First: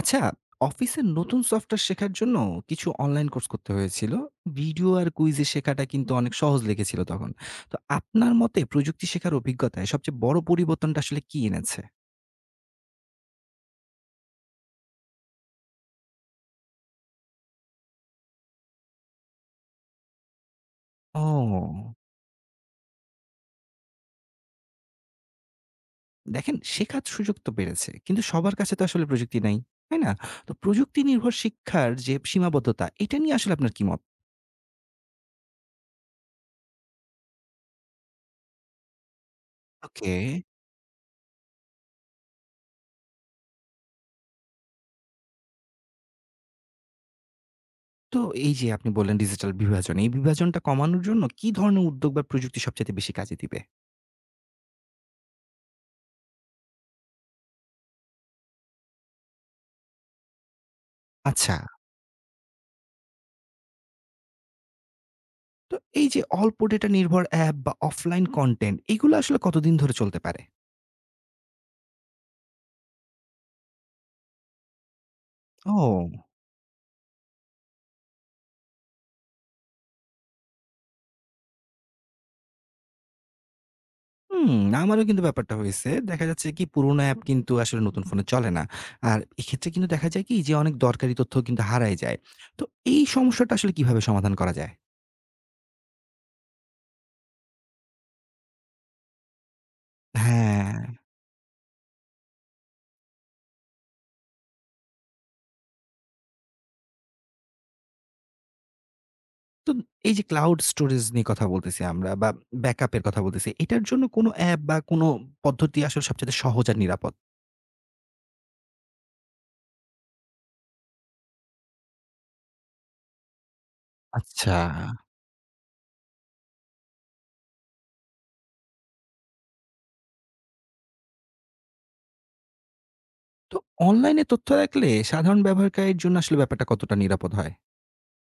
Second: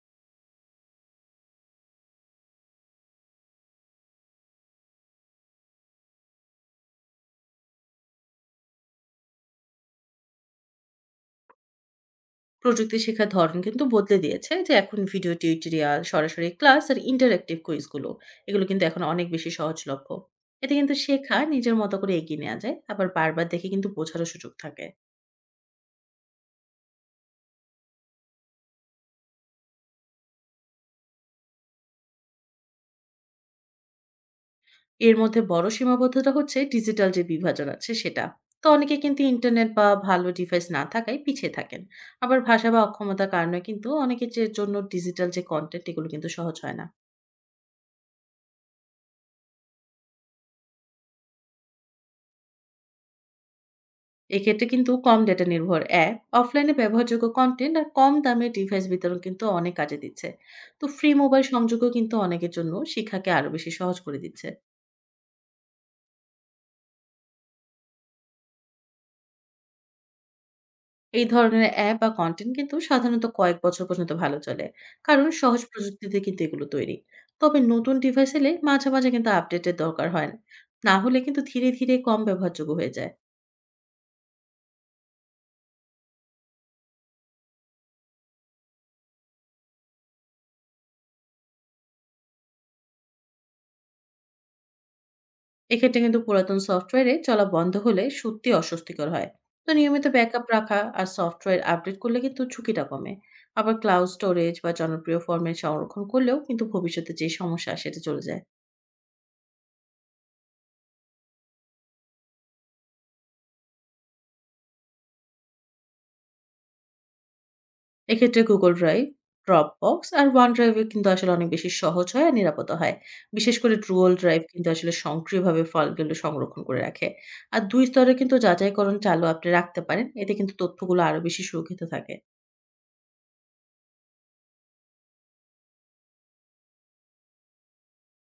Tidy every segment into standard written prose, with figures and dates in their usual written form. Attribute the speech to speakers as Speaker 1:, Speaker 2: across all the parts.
Speaker 1: আচ্ছা, অফিসের নতুন সফটওয়্যার শেখার জন্য কিছু অনলাইন কোর্স করতে হয়েছিল। ভিডিও আর কুইজে শেখাটা কিন্তু অনেক সহজ লেগেছিল তখন। তো আপনার মতে প্রযুক্তি শেখার অভিজ্ঞতায় সবচেয়ে বড় পরিবর্তনটা আসলে কি এনেছে?
Speaker 2: প্রযুক্তি শেখার ধরন কিন্তু বদলে দিয়েছে। যে এখন ভিডিও টিউটোরিয়াল, সরাসরি ক্লাস আর ইন্টারেক্টিভ কুইজগুলো, এগুলো কিন্তু এখন অনেক বেশি সহজলভ্য। এতে কিন্তু শেখা নিজের মতো
Speaker 1: ও!
Speaker 2: করে এগিয়ে নেওয়া যায়, আবার বারবার দেখে কিন্তু বোঝারও সুযোগ থাকে।
Speaker 1: দেখেন শেখার সুযোগ তো বেড়েছে। কিন্তু সবার কাছে তো আসলে প্রযুক্তি নাই। তাই না? তো প্রযুক্তি নির্ভর শিক্ষার যে সীমাবদ্ধতা, এটা নিয়ে আসলে আপনার কি মত?
Speaker 2: এর মধ্যে বড় সীমাবদ্ধতা হচ্ছে ডিজিটাল যে বিভাজন আছে সেটা। তো অনেকে কিন্তু ইন্টারনেট বা
Speaker 1: ওকে।
Speaker 2: ভালো ডিভাইস না থাকায় পিছিয়ে থাকেন। আবার ভাষা বা অক্ষমতার কারণে কিন্তু অনেকের যে জন্য ডিজিটাল যে কন্টেন্ট, এগুলো কিন্তু সহজ হয় না।
Speaker 1: তো এই যে আপনি বললেন ডিজিটাল বিভাজন, এই বিভাজনটা কমানোর জন্য কি ধরনের উদ্যোগ বা প্রযুক্তি সবচাইতে বেশি কাজে দিবে?
Speaker 2: এক্ষেত্রে কিন্তু কম ডেটা নির্ভর অ্যাপ, অফলাইনে ব্যবহারযোগ্য কন্টেন্ট আর কম দামে ডিভাইস বিতরণ কিন্তু অনেক কাজে দিচ্ছে। তো ফ্রি মোবাইল
Speaker 1: আচ্ছা।
Speaker 2: সংযোগও কিন্তু অনেকের জন্য শিক্ষাকে আরো বেশি সহজ করে দিচ্ছে।
Speaker 1: তো এই যে অল্প ডেটা নির্ভর অ্যাপ বা অফলাইন কনটেন্ট এগুলো আসলে কতদিন ধরে চলতে পারে?
Speaker 2: এই ধরনের অ্যাপ বা কন্টেন্ট কিন্তু সাধারণত কয়েক বছর পর্যন্ত ভালো চলে, কারণ সহজ
Speaker 1: ও
Speaker 2: প্রযুক্তিতে কিন্তু এগুলো তৈরি। তবে নতুন ডিভাইস এলে মাঝে মাঝে কিন্তু আপডেটের দরকার হয়। না হলে কিন্তু ধীরে ধীরে কম ব্যবহারযোগ্য হয়ে যায়।
Speaker 1: হুম, আমারও কিন্তু ব্যাপারটা হয়েছে। দেখা যাচ্ছে কি পুরোনো অ্যাপ কিন্তু আসলে নতুন ফোনে চলে না। আর এক্ষেত্রে কিন্তু দেখা যায় কি যে অনেক দরকারি তথ্য কিন্তু হারায় যায়। তো এই সমস্যাটা আসলে কিভাবে সমাধান করা যায়?
Speaker 2: এক্ষেত্রে কিন্তু পুরাতন সফটওয়্যারে চলা বন্ধ হলে সত্যি অস্বস্তিকর হয়। তো নিয়মিত ব্যাকআপ রাখা
Speaker 1: হ্যাঁ।
Speaker 2: আর সফটওয়্যার আপডেট করলে কিন্তু ঝুঁকিটা কমে। আবার ক্লাউড স্টোরেজ বা জনপ্রিয় ফর্মে সংরক্ষণ করলেও কিন্তু ভবিষ্যতে যে সমস্যা সেটা চলে যায়।
Speaker 1: তো এই যে ক্লাউড স্টোরেজ নিয়ে কথা বলতেছি আমরা বা ব্যাকআপ এর কথা বলতেছি। এটার জন্য কোন অ্যাপ বা কোন পদ্ধতি আসলে সবচাইতে সহজ আর নিরাপদ?
Speaker 2: এক্ষেত্রে গুগল ড্রাইভ, ড্রপ বক্স আর ওয়ান ড্রাইভে কিন্তু আসলে অনেক বেশি সহজ হয় আর নিরাপদ হয়। বিশেষ করে ট্রুল ড্রাইভ
Speaker 1: আচ্ছা।
Speaker 2: কিন্তু আসলে সক্রিয়ভাবে ফলগুলো সংরক্ষণ করে রাখে। আর দুই স্তরে কিন্তু যাচাইকরণ চালু আপনি রাখতে পারেন, এতে কিন্তু তথ্যগুলো আরো বেশি সুরক্ষিত থাকে।
Speaker 1: তো অনলাইনে তথ্য রাখলে সাধারণ ব্যবহারকারীর জন্য আসলে ব্যাপারটা কতটা নিরাপদ হয়?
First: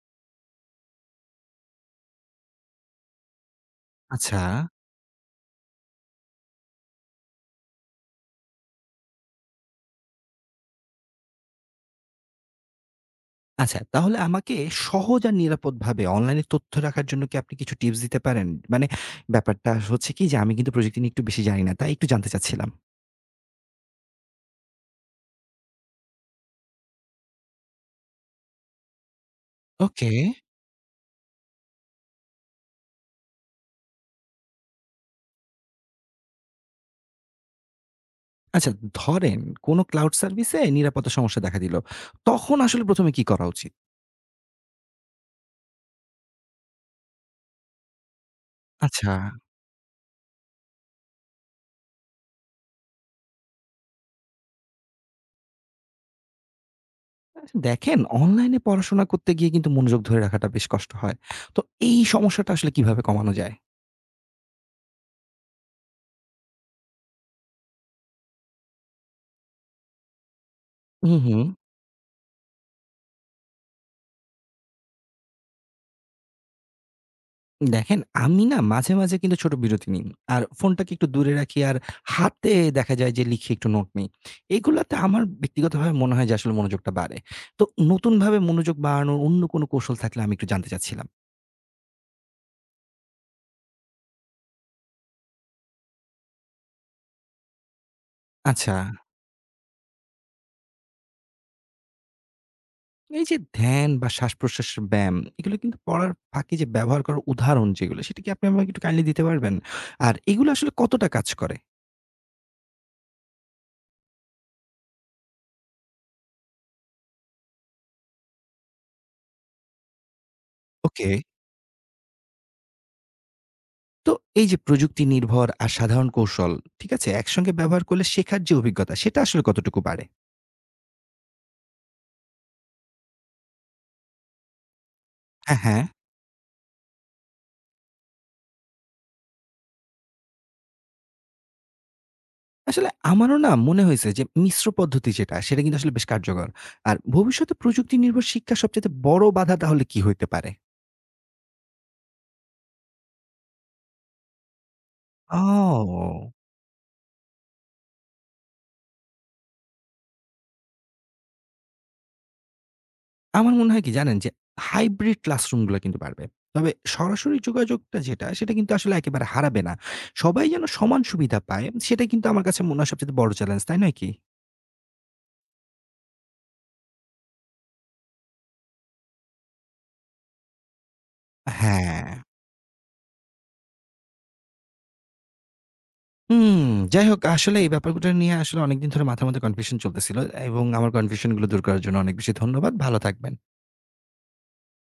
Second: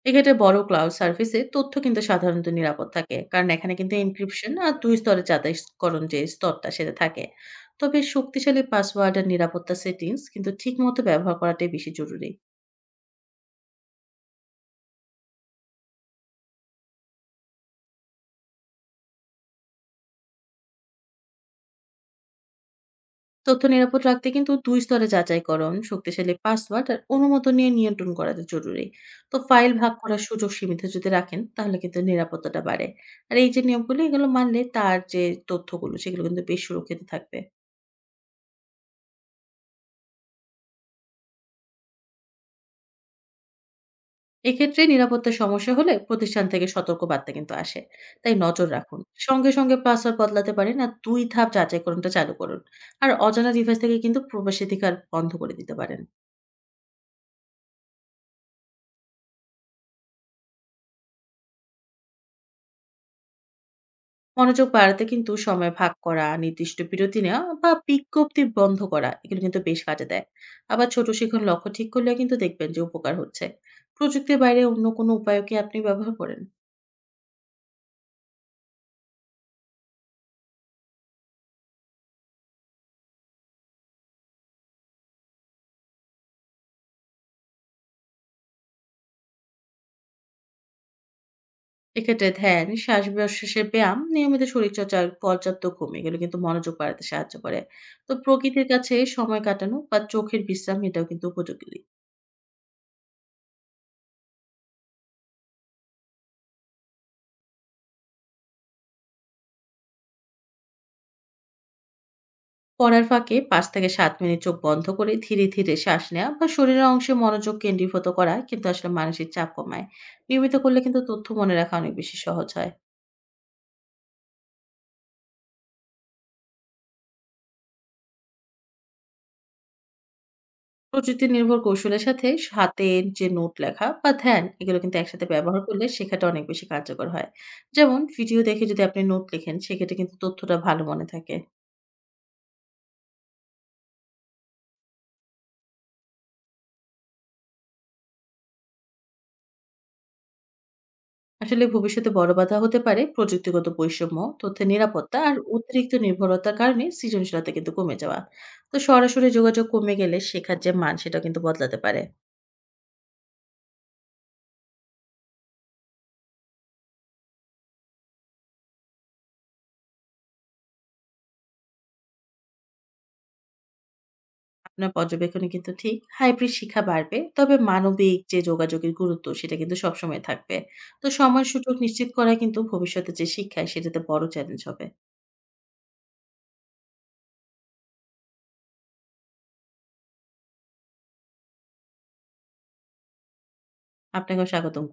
Speaker 2: এক্ষেত্রে বড় ক্লাউড সার্ভিসে তথ্য কিন্তু সাধারণত নিরাপদ থাকে, কারণ এখানে কিন্তু
Speaker 1: আচ্ছা,
Speaker 2: এনক্রিপশন আর দুই স্তরে যাচাইকরণ যে স্তরটা সেটা থাকে। তবে শক্তিশালী পাসওয়ার্ড আর নিরাপত্তা সেটিংস কিন্তু ঠিক মতো ব্যবহার করাটাই বেশি জরুরি।
Speaker 1: আচ্ছা তাহলে আমাকে সহজ আর নিরাপদভাবে অনলাইনে তথ্য রাখার জন্য কি আপনি কিছু টিপস দিতে পারেন? মানে ব্যাপারটা হচ্ছে কি যে আমি কিন্তু প্রযুক্তি নিয়ে একটু বেশি জানি না। তাই একটু জানতে চাচ্ছিলাম।
Speaker 2: তথ্য নিরাপদ রাখতে কিন্তু দুই স্তরে যাচাইকরণ, শক্তিশালী পাসওয়ার্ড আর অনুমোদন নিয়ে নিয়ন্ত্রণ করাটা জরুরি। তো ফাইল ভাগ
Speaker 1: ওকে।
Speaker 2: করার সুযোগ সীমিত যদি রাখেন তাহলে কিন্তু নিরাপত্তাটা বাড়ে। আর এই যে নিয়মগুলো এগুলো মানলে তার যে তথ্যগুলো সেগুলো কিন্তু বেশ সুরক্ষিত থাকবে।
Speaker 1: আচ্ছা ধরেন কোনো ক্লাউড সার্ভিসে নিরাপত্তা সমস্যা দেখা দিল। তখন আসলে ১ম এ কি করা উচিত?
Speaker 2: এক্ষেত্রে নিরাপত্তার সমস্যা হলে প্রতিষ্ঠান থেকে সতর্ক বার্তা কিন্তু আসে, তাই নজর রাখুন।
Speaker 1: আচ্ছা।
Speaker 2: সঙ্গে সঙ্গে পাসওয়ার্ড বদলাতে পারেন আর দুই ধাপ যাচাইকরণটা চালু করুন। আর অজানা ডিভাইস থেকে কিন্তু প্রবেশাধিকার বন্ধ করে দিতে পারেন।
Speaker 1: আচ্ছা দেখেন অনলাইনে পড়াশোনা করতে গিয়ে কিন্তু মনোযোগ ধরে রাখাটা বেশ কষ্ট হয়। তো এই সমস্যাটা আসলে কিভাবে কমানো যায়?
Speaker 2: মনোযোগ বাড়াতে কিন্তু সময় ভাগ করা, নির্দিষ্ট বিরতি নেওয়া বা বিজ্ঞপ্তি বন্ধ করা, এগুলো কিন্তু বেশ কাজে দেয়। আবার ছোট
Speaker 1: হুম,
Speaker 2: শিখন
Speaker 1: হুম।
Speaker 2: লক্ষ্য ঠিক করলে কিন্তু দেখবেন যে উপকার হচ্ছে। প্রযুক্তির বাইরে অন্য কোনো উপায়ও কি আপনি ব্যবহার করেন?
Speaker 1: দেখেন, আমি না মাঝে মাঝে কিন্তু ছোট বিরতি নিই। আর ফোনটাকে একটু দূরে রাখি আর হাতে দেখা যায় যে লিখে একটু নোট নেই। এগুলাতে আমার ব্যক্তিগতভাবে মনে হয় যে আসলে মনোযোগটা বাড়ে। তো নতুনভাবে মনোযোগ বাড়ানোর অন্য কোনো কৌশল থাকলে আমি একটু জানতে চাচ্ছিলাম।
Speaker 2: এক্ষেত্রে ধ্যান, শ্বাস-প্রশ্বাসের ব্যায়াম, নিয়মিত শরীরচর্চা আর পর্যাপ্ত ঘুম এগুলো কিন্তু মনোযোগ বাড়াতে সাহায্য করে। তো প্রকৃতির
Speaker 1: আচ্ছা,
Speaker 2: কাছে সময় কাটানো বা চোখের বিশ্রাম এটাও কিন্তু উপযোগী।
Speaker 1: এই যে ধ্যান বা শ্বাসপ্রশ্বাসের ব্যায়াম এগুলো কিন্তু পড়ার ফাঁকে যে ব্যবহার করার উদাহরণ যেগুলো সেটা কি আপনি আমাকে একটু কাইন্ডলি দিতে পারবেন? আর এগুলো আসলে কতটা কাজ করে?
Speaker 2: পড়ার ফাঁকে ৫ থেকে ৭ মিনিট চোখ বন্ধ করে ধীরে, ধীরে শ্বাস নেওয়া বা শরীরের অংশে মনোযোগ কেন্দ্রীভূত করা কিন্তু আসলে মানসিক চাপ কমায়। নিয়মিত করলে কিন্তু
Speaker 1: ওকে।
Speaker 2: তথ্য মনে রাখা অনেক বেশি সহজ হয়।
Speaker 1: তো এই যে প্রযুক্তি নির্ভর আর সাধারণ কৌশল, ঠিক আছে? একসঙ্গে ব্যবহার করলে শেখার যে অভিজ্ঞতা সেটা আসলে কতটুকু বাড়ে?
Speaker 2: প্রযুক্তি নির্ভর কৌশলের সাথে হাতে যে নোট লেখা বা ধ্যান এগুলো কিন্তু একসাথে
Speaker 1: হ্যাঁ,
Speaker 2: ব্যবহার
Speaker 1: হ্যাঁ।
Speaker 2: করলে শেখাটা অনেক বেশি কার্যকর হয়। যেমন ভিডিও দেখে যদি আপনি নোট লেখেন সেক্ষেত্রে কিন্তু তথ্যটা ভালো মনে থাকে।
Speaker 1: আসলে আমারও না মনে হয়েছে যে মিশ্র পদ্ধতি যেটা, সেটা কিন্তু আসলে বেশ কার্যকর। আর ভবিষ্যতে প্রযুক্তি নির্ভর শিক্ষার সবচাইতে বড় বাধা তাহলে কি হইতে পারে?
Speaker 2: আসলে ভবিষ্যতে বড় বাধা হতে পারে প্রযুক্তিগত বৈষম্য, তথ্যের নিরাপত্তা আর অতিরিক্ত
Speaker 1: ও!
Speaker 2: নির্ভরতার কারণে সৃজনশীলতা কিন্তু কমে যাওয়া। তো সরাসরি যোগাযোগ কমে গেলে শেখার যে মান সেটা কিন্তু বদলাতে পারে।
Speaker 1: আমার মনে হয় কি জানেন? যে হাইব্রিড ক্লাসরুমগুলা কিন্তু বাড়বে। তবে সরাসরি যোগাযোগটা যেটা, সেটা কিন্তু আসলে একেবারে হারাবে না। সবাই যেন সমান সুবিধা পায়, সেটা কিন্তু আমার কাছে মনে হয় সবচাইতে বড় চ্যালেঞ্জ, তাই নয় কি?
Speaker 2: আপনার পর্যবেক্ষণে কিন্তু ঠিক। হাইব্রিড শিক্ষা বাড়বে। তবে মানবিক যে যোগাযোগের গুরুত্ব সেটা কিন্তু সবসময় থাকবে। তো সময় সুযোগ
Speaker 1: হ্যাঁ।
Speaker 2: নিশ্চিত করা কিন্তু ভবিষ্যতের যে শিক্ষায় সেটাতে বড় চ্যালেঞ্জ হবে।
Speaker 1: হুম, যাই হোক আসলে এই ব্যাপারগুলো নিয়ে আসলে অনেকদিন ধরে মাথার মধ্যে কনফিউশন চলতেছিল এবং আমার কনফিউশন গুলো দূর করার জন্য অনেক বেশি ধন্যবাদ। ভালো থাকবেন।
Speaker 2: আপনাকেও স্বাগতম।